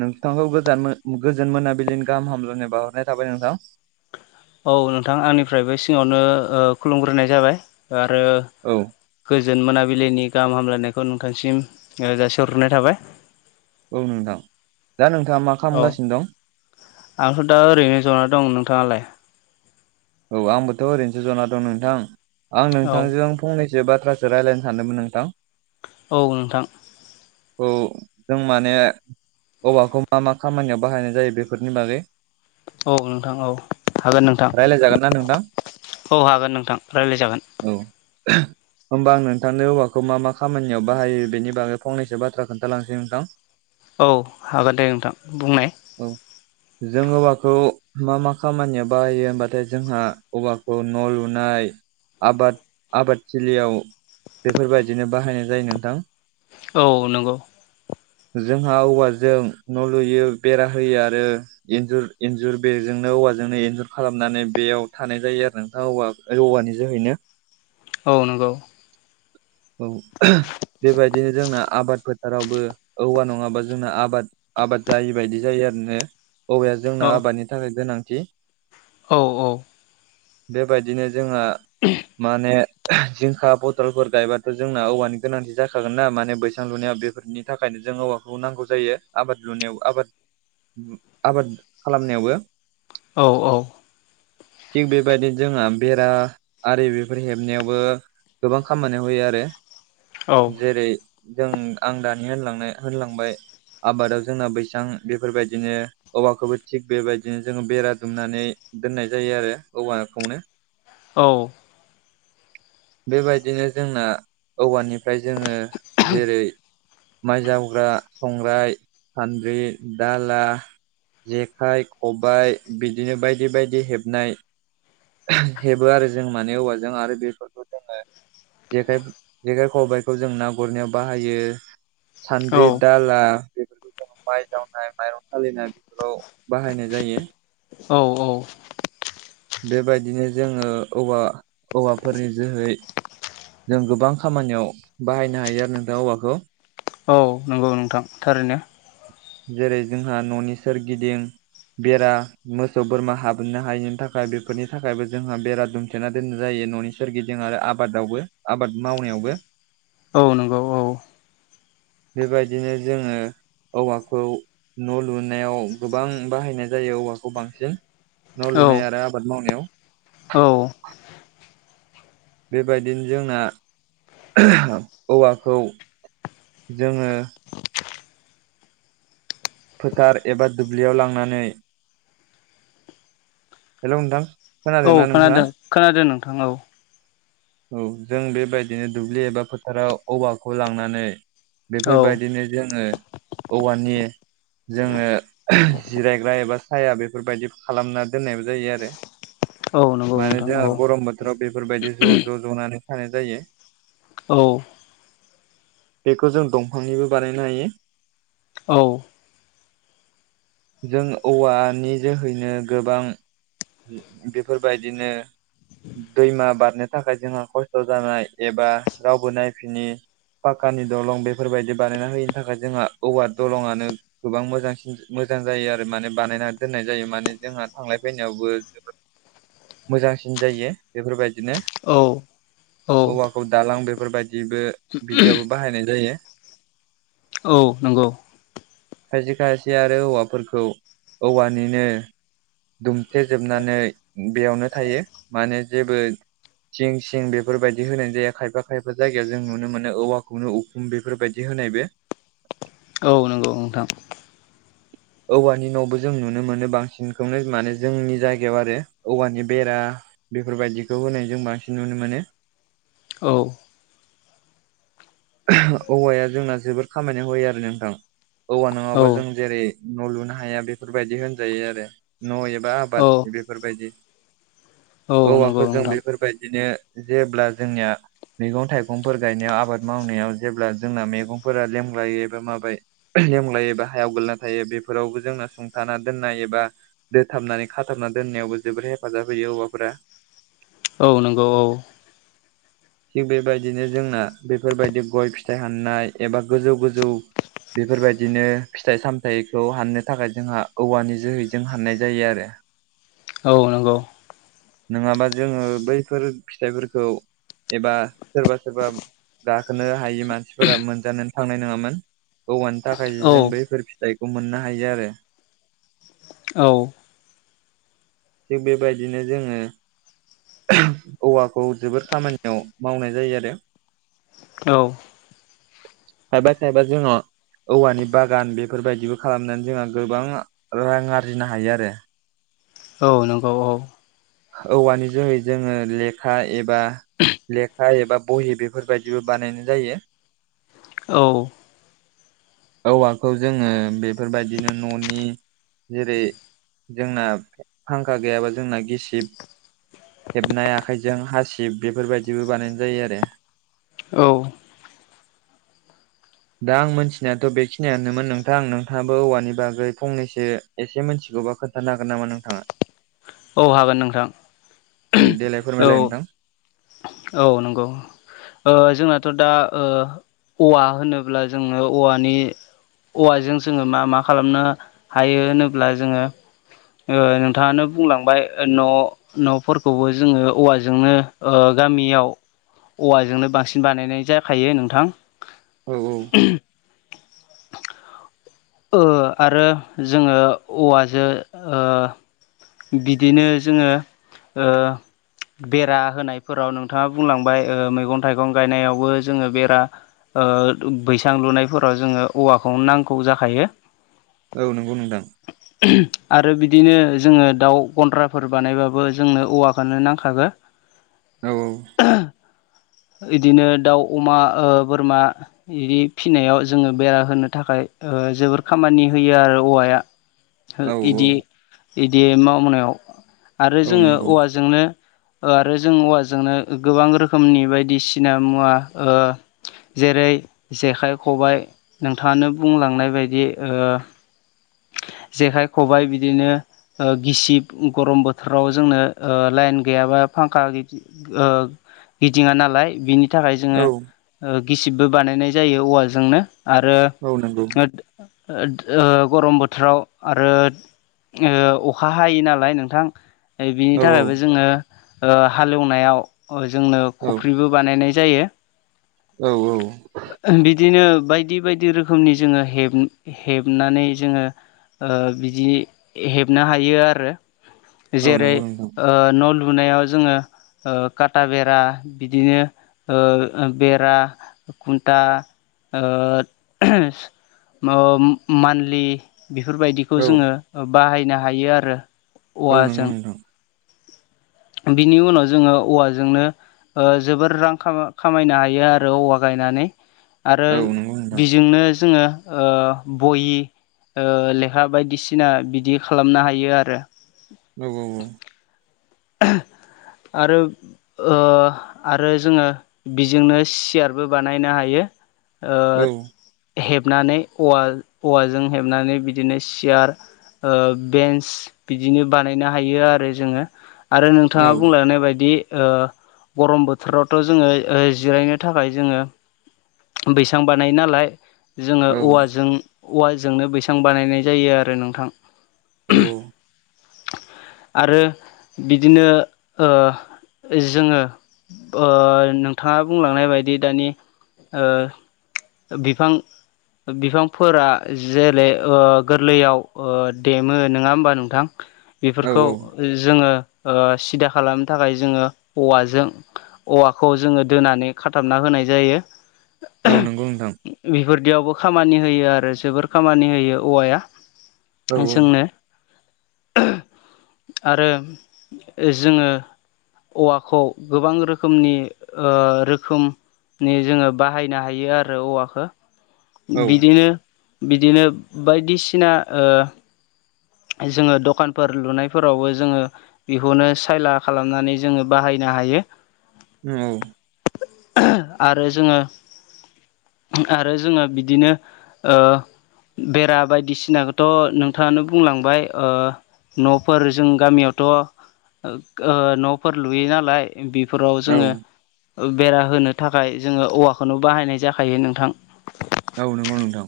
नोंथांखौ गोजान गोजोन मोनाबिलिनि गाहाम हामलायनाय बाउहरनाय थाबाय नोंथां‌। औ नोंथां आंनिफ्रायबो सिङावनो खुलुमग्रोनाय जाबाय आरो औ। गोजोन मोनाबिलिनि गाहाम हामलायनायखौ नोंथांसिम जासिहरग्रोनाय थाबाय। औ नोंथां दा नोंथाङा मा औ खालामगासिनो दं? आंथ' दा ओरैनो जना दं नोंथाङालाय? औ आंबोथ' ओरैनोसो जना दं नोंथां आं औ नोंथांजों फंनैसो बाथ्रासो रायज्लायनो सानदोंमोन नोंथां। औ नोंथां। औ जों माने औवाखौ मा मा खामानियाव बाहायनाय जायो बेफोरनि बागै औ नोंथां औ हागोन नोंथां रायज्लायजागोन ना नोंथां औ हागोन नोंथां रायलायजागोन। औ। होमबा आं नोंथांनो औवाखौ मा मा खामानियाव बाहायो बेनि बागै फंनैसो बाथ्रा खोन्थालांसै नोंथां। औ हागोन दे नोंथां बुंनाय । औ जों औवाखौ मा मा खामानियाव बाहायो होमबाथाय जोंहा औवाखौ न' लुनाय आबाद आबादथिलियाव बेफोरबायदिनो बाहायनाय जायो नोंथां। औ नंगौ। जोंहा औवाजों न' लुयो बेरा होयो आरो इन्जुर इन्जुर बेरजोंनो औवाजोंनो इन्जुर खालामनानै बेयाव थानाय जायो आरो नोंथाङा औवा औवानि जोहैनो औ नंगौ औ बेबायदिनो जोंना आबाद फोथारावबो औवा नङाबा जोंना आबाद आबाद जायि बायदि जायो आरोनो औवाया औ जोंना आबादनि थाखाय गोनांथि औ औ। बेबायदिनो जोंहा माने जिंखा बथलफोर गायबा जोंना औवानि गोनांथि जाखागोन नना माने बैसां लुनायाव बेफोरनि थाखायनो जों औवाखौ नांगौ जायो। आबाद लुनायाव आबाद आबाद खालामनायावबो औ औ थिग बेबायदिनो जोंहा बेरा आरि बेफोर हेबनायावबो गोबां खामानियाव होयो आरो औ जेरै जों आं दानि होनां होनलांबाय आबादाव जोंना बैसां बेफोरबायदिनो औवाखौबो थिग बेबायदिनो जोङो बेरा दुमनानै दोननाय जायो आरो औवाखौनो औ बेबायदिनो जोंना औवानि ओमफ्राय जोङो जेरै माइ जावग्रा संग्राय सान्द्रि दाला जेखाइ, खबाय बिदिनो बायदि बायदि हेबनाय हेबो आरो जों माने औवाजों आरो बेफोरखौ जोङो जेखाय जेखाइ, खबायाइखौ जों ना गुरनायाव बाहायो सान्द्रि दा ला बेफोरखौ जों माइ जावनाय माइरं सालिनाय बेफोराव बाहायनाय जायो। औ औ बेबायदिनो जोङो औव औवाफोरनि जोहै जों गोबां खामानियाव बाहायनो हायो आरो नोंथां औवाखौ औ नंगौ नोंथां थारैनो जेरै जोंहा न'नि सोरगिदिं बेरा मोसौ बोरमा हाबोनो हायिनि थाखाय बेफोरनि थाखायबो जोंहा बेरा दुमथेना दोननाय जायो न'नि सोरगिदिं आरो आबादावबो आबाद मावनायावबो औ नंगौ औ बेबायदिनो जोङो औवाखौ न' लुनायाव गोबां बाहायनाय जायो औवाखौ बांसिन न' औ लुनाय आरो आबाद मावनायाव औ बेबायदिनो जोंना औवाखौ जोङो फोथार एबा दुब्लियाव लांनानै हेल' नोंथां औ खोनादोंना नोंथाङा खोनादों खोनादों नोंथां औ औ जों बेबायदिनो दुब्लि एबा फोथाराव औवाखौ लांनानै औ बेफोरबायदिनो जोङो औवानि जोङो जिरायग्रा एबा साया बेफोरबायदि खालामना दोननायबो जायो आरो औ नंगौ माने नोंथां जोंहा औ गरम बोथोराव बेफोरबायदि ज' ज' ज'नानै थानाय जायो। औ बेखौ जों दंफांनिबो बानायनो हायो। औ जों औवानि जोहैनो गोबां बेफोरबायदिनो दैमा बारनो थाखाय जोंहा खस्थ' जानाय एबा रावबो नायफिनि पाक्कानि दलं बेफोरबायदि बानायना होयिनि थाखाय जोंहा औवार दलंनो गोबां मोजांसिन मोजां जायो आरो माने बानायना दोननाय जायो माने जोंहा थांलाय फैनायावबो [inaudible] मोजांसिन जायो बेफोरबायदिनो औ हौवाखौ दालां बेफोरबायदिबो बिदियावबो बाहायनाय जायो औ नंगौ। खायसे खायसे आरो औवाफोरखौ औवानिनो दुमथ्लेेजोबनानै बेयावनो थायो माने जेबो सिं सिं बेफोरबायदि होनाय जाया खायफा खायफा जायगायाव जों नुनो मोनो औवाखौनो उखुम बेफोरबायदि होनायबो औ नंगौ नोंथां औवानि न'बो जों नुनो मोनो बांसिन बेखौनो माने जोंनि जायगायाव आरो औवानि बेरा बेफोर बायदिखौ होनाय जों बांसिन नुनो मोनो। औ औवाया जोंना जोबोर खामानियाव होयो आरो नोंथां। औवा औ नङाबा जों जेरै न' लुनो हाया बेफोर बायदि होनजायो आरो। न' एबा औ आबाद बेफोर बायदि औ नंगौ औवाखौ जों नोंथां बेफोर बायदिनो जेब्ला जोंनिया मैगं थाइगंफोर गायनायाव आबाद मावनायाव जेब्ला जोंना मैगंफोरा लेमग्लायो एबा माबाय लेमलायो एबा हायाव गोलैना थायो बेफोरावबो जोंना सुंथाना दोननाय एबा दोथाबनानै खाथाबना दोननायावबो जोबोर हेफाजाब होयो औवाफोरा औ नंगौ औ थिग बेबायदिनो जोंना बेफोर बायदि गय फिथाइ हाननाय एबा गोजौ गोजौ बेफोर बायदिनो फिथाइ सामथाइखौ हाननो थाखाय जोंहा औवानि जोहैजों हाननाय जायो आरो। औ नंगौ। नोङाबा जोङो बैफोर फिथाइफोरखौ एबा सोरबा सोरबा गाखोनो हायि मानसिफोरा मोनजानो थांनाय नङामोन। औवानि थाखायसो औ जों बैफोर फिथाइखौ मोननो हायो आरो। औ थिग बेबायदिनो जोङो औवाखौ जोबोर खामानियाव मावनाय जायो आरो। [inaudible] खायफा खायफा जोंनाव औवानि बागान बेफोरबायदिबो खालामनानै जोंहा गोबां रां आरजिनो हायो आरो। औ नंगौ औ औवानि जोहै जोङो लेखा एबा लेखा एबा बहि बेफोर बायदिबो बानायनाय जायो। औ औवाखौ जोङो बेफोर बायदिनो न'नि जेरै जोंना फांखा गैयाबा जोंना गिसिब हेबनाय आखाइजों हासिब बेफोर बायदिबो बानायनाय जायो आरो औ दा आं मोनथिनायाथ' बेखिनियानोमोन नोंथांं। नोंथाङाबो औवानि बागै फंनैसो एसे मिथिगौबा खोन्थानो हागोन नामा नोंथाङा? औ हागोन नोंथां। औ देलाय औ फोरमायलाय नोंथां औ नंगौ। ओ जोंनाथ' दा ओ औवा होनोब्ला जोङो औवानि औवाजों जोङो मा मा खालामनो हायो होनोब्ला जोङो ओ नोंथाङानो बुंलांबाय ओ न' न'फोरखौबो जोङो औवाजोंनो ओ गामियाव औवाजोंनो बा बांसिन बानायनाय जाखायो नोंथां। औ-औ। [inaudible] ओ आरो जोङो औवाजो ओ बिदिनो जोङो ओ बेरा होनायफोराव नोंथाङा बुंलांबाय ओ मैगं थाइगं गायनायावबो जोङो बेरा ओ बैसां लुनायफोराव जोङो औवाखौनो नांगौ जाखायो। औ नंगौ नोंथां। आरो बिदिनो जोङो दाउ गन्द्राफोर बानायबाबो जोंनो औवाखोनो नांखागो। औ बिदिनो दाउ अमा ओ बोरमा बिदि फिसिनायाव जोङो बेरा होनो थाखाय ओ जोबोर खामानि होयो आरो औवाया। [inaudible] ओ औ औ इदि-इदि मावनायाव आरो औ जोङो नंगौ औवाजोंनो आरो जों औवाजोंनो गोबां रोखोमनि बायदिसिना मुवा‌‌ ओ जेरै जेखाइ खबाय नोंथाङानो बुंलांनाय बायदि ओ जेखाइ खबाय बिदिनो ओ गिसिब गरम बोथोराव जोंनो ओ लाइन गैयाबा फांखा गि ओ गिदिङा नालाय बिनि थाखाय औ जोङो गिसिबबो बानायनाय जायो औवाजोंनो आरो औ नंगौ। ओद-ओद ओ गरम बोथोराव आरो ओ अखा हायो नालाय नोंथां। बिनि औ थाखायबो जोङो ओ हाल एवनायाव जोंनो औ खफ्रिबो बानायनाय जायो। औ-औ ओ बिदिनो बायदि-बायदि रोखोमनि जोङो हेब हेबनानै जोङो ओ बिदि हेबनो हायो आरो औ जेरै नंगौ नोंथां ओ न' लुनायाव जोङो ओ काटा बेरा बिदिनो ओ बेरा कुन्टा ओ मा मान्लि बेफोरबायदिखौ औ जोङो बाहायनो हायो आरो। औ नंगौ औवाजों नोंथां। बिनि उनाव जोङो औवाजोंनो ओ जोबोर रां खा खामायनो हायो आरो औवा गायनानै। आरो औ नंगौ नोंथां बिजोंनो जोङो ओ बहि ओ लेखा बायदिसिना बिदि खालामनो हायो आरो। औ-औ-औ। आरो ओ आरो जोङो बिजोंनो सियारबो बानायनो हायो। ओ औ हेबनानै औवा औवाजों हेबनानै बिदिनो सियार ओ बेन्स बिदिनो बानायनो हायो आरो जोङो। आरो औ नोंथाङा बुंलांनाय बायदि ओ गरम बोथोरावथ' जोङो ओ जिरायनो थाखाय जोङो बैसां बानायो नालाय जोङो औ औवाजों औवाजोंनो बैसां बानायनाय जायो आरो नोंथां। औ-औ। आरो बिदिनो ओ जोङो ओ नोंथाङा बुंलांनाय बायदि दानि ओ बिफां बिफांफोरा जेरै ओ गोरलैयाव ओ देमो, नङा होमबा नोंथां? औ बेफोरखौ जोङो ओ सिदा खालामनो थाखाय जोङो औवाजों औवाखौ जोङो दोनानै खाथाबना होनाय जायो। औ नंगौ नोंथां। बेफोरदियावबो खामानि होयो आरो जोबोर खामानि होयो औवाया औ जोंनो। औ आरो जोङो औवाखौ गोबां रोखोमनि ओ रोखोम नि जोङो बाहायनो हायो आरो औवाखो। औ बिदिनो-बिदिनो बायदिसिना ओ जोङो दखानफोर लुनायफोरावबो जोङो बेखौनो सायला खालामनानै जोङो बाहायनो हायो। औ। आरो जोङो आरो जोङो बिदिनो ओ बेरा बायदिसिनाखौथ' नोंथाङानो बुंलांबाय, ओ न'फोर जों गामियावथ' ओ न'फोर लुयो नालाय बेफोराव जोङो औ बेरा होनो थाखाय जोङो औवाखौनो बाहायनाय जाखायो नोंथां। औ नंगौ नोंथां।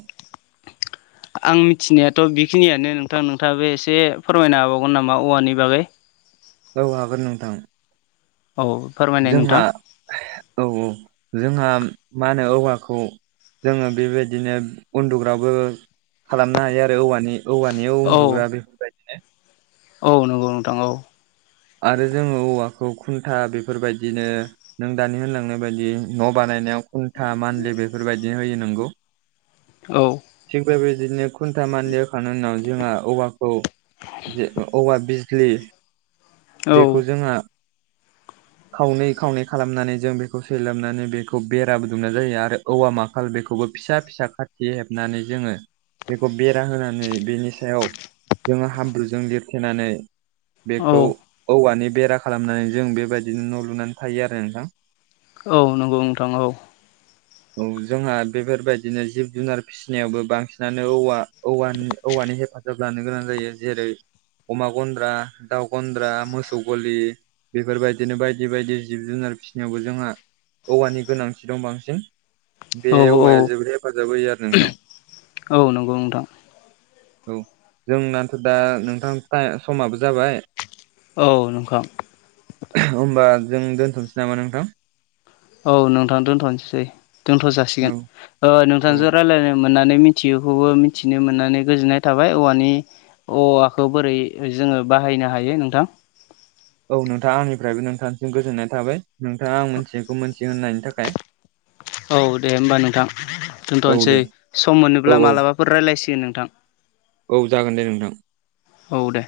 आं मिथिनायाथ' बेखिनियानो नोंथां, नोंथाङाबो एसे फोरमायनो हाबावगोन नामा औवानि बागै? औ हागोन नोंथां। औ। फोरमायनाय जोंहा, नोंथां औ औ जोंहा मा होनो औवाखौ जोङो बेबायदिनो उन्दुग्राबो खालामनो हायो आरो औवानि। औवानियाव उन्दुग्रा औ बेफोरबायदिनो औ नंगौ नोंथां औ। आरो जोङो औवाखौ खुन्था बेफोरबायदिनो नों दानि होनलांनाय बायदि न' बानायनायाव खुन्टा मानलि बेफोरबायदि होयो नोंगौ। औ। थिग बेबायदिनो खुन्था मान्द होखांनायनि उनाव जोंहा औवाखौ जे औवा बिजलि औ बेखौ जोंहा खावनै खावनै खालामनानै जों बेखौ सैलाबनानै बेखौ बेराबो दुमना जायो आरो औवा मा खाल बेखौबो फिसा फिसा खाथि हेबनानै जोङो बेखौ बेरा होनानै बेनि सायाव जोङो हाब्रुजों लिरथेनानै औ बेखौ औवानि बेरा खालामनानै जों बेबायदिनो न' लुनानै थायो आरो नोंथां। औ नंगौ नोंथां औ। औ जोंहा बेफोरबायदिनो जिब जुनार फिसिनायावबो बांसिनानो औवा औवा औवानि हेफाजाब लानो गोनां जायो जेरै अमा गन्द्रा, दाउ गन्द्रा, मोसौ गलि बेफोरबायदिनो बायदि बायदि जिब जुनार फिसिनायावबो जोंहा औवानि गोनांथि दं बांसिन‌ बे औ औ औवाया जोबोद हेफाजाब होयो आरो नोंथां। औ नंगौ नोंथां औ जोंनाथ' दा नोंथां टायम समाबो जाबाय। औ नोंखां। होमबा जों दोन्थ'नोसै नामा नोंथां? औ नोंथां दोन्थ'नोसै, दोनथ' जासिगोन। औ ओ औ नोंथांजों रायज्लायनो मोननानै मिथियैखौबो मिथिनो मोननानै गोजोननाय थाबाय औवानि औवाखौ बोरै जोङो बाहायनो हायो नोंथां। औ नोंथाङा आंनिफ्रायबो नोंथांसिम गोजोननाय थाबाय नोंथाङा आं मिथिनायखौ मोनथिगोन होननायनि थाखाय। औ दे होमबा नोंथां औ दोनथ'नोसै। दे सम औ मोनोब्ला मालाबाफोर रायज्लायसिगोन नोंथां। औ जागोन दे नोंथां। औ दे।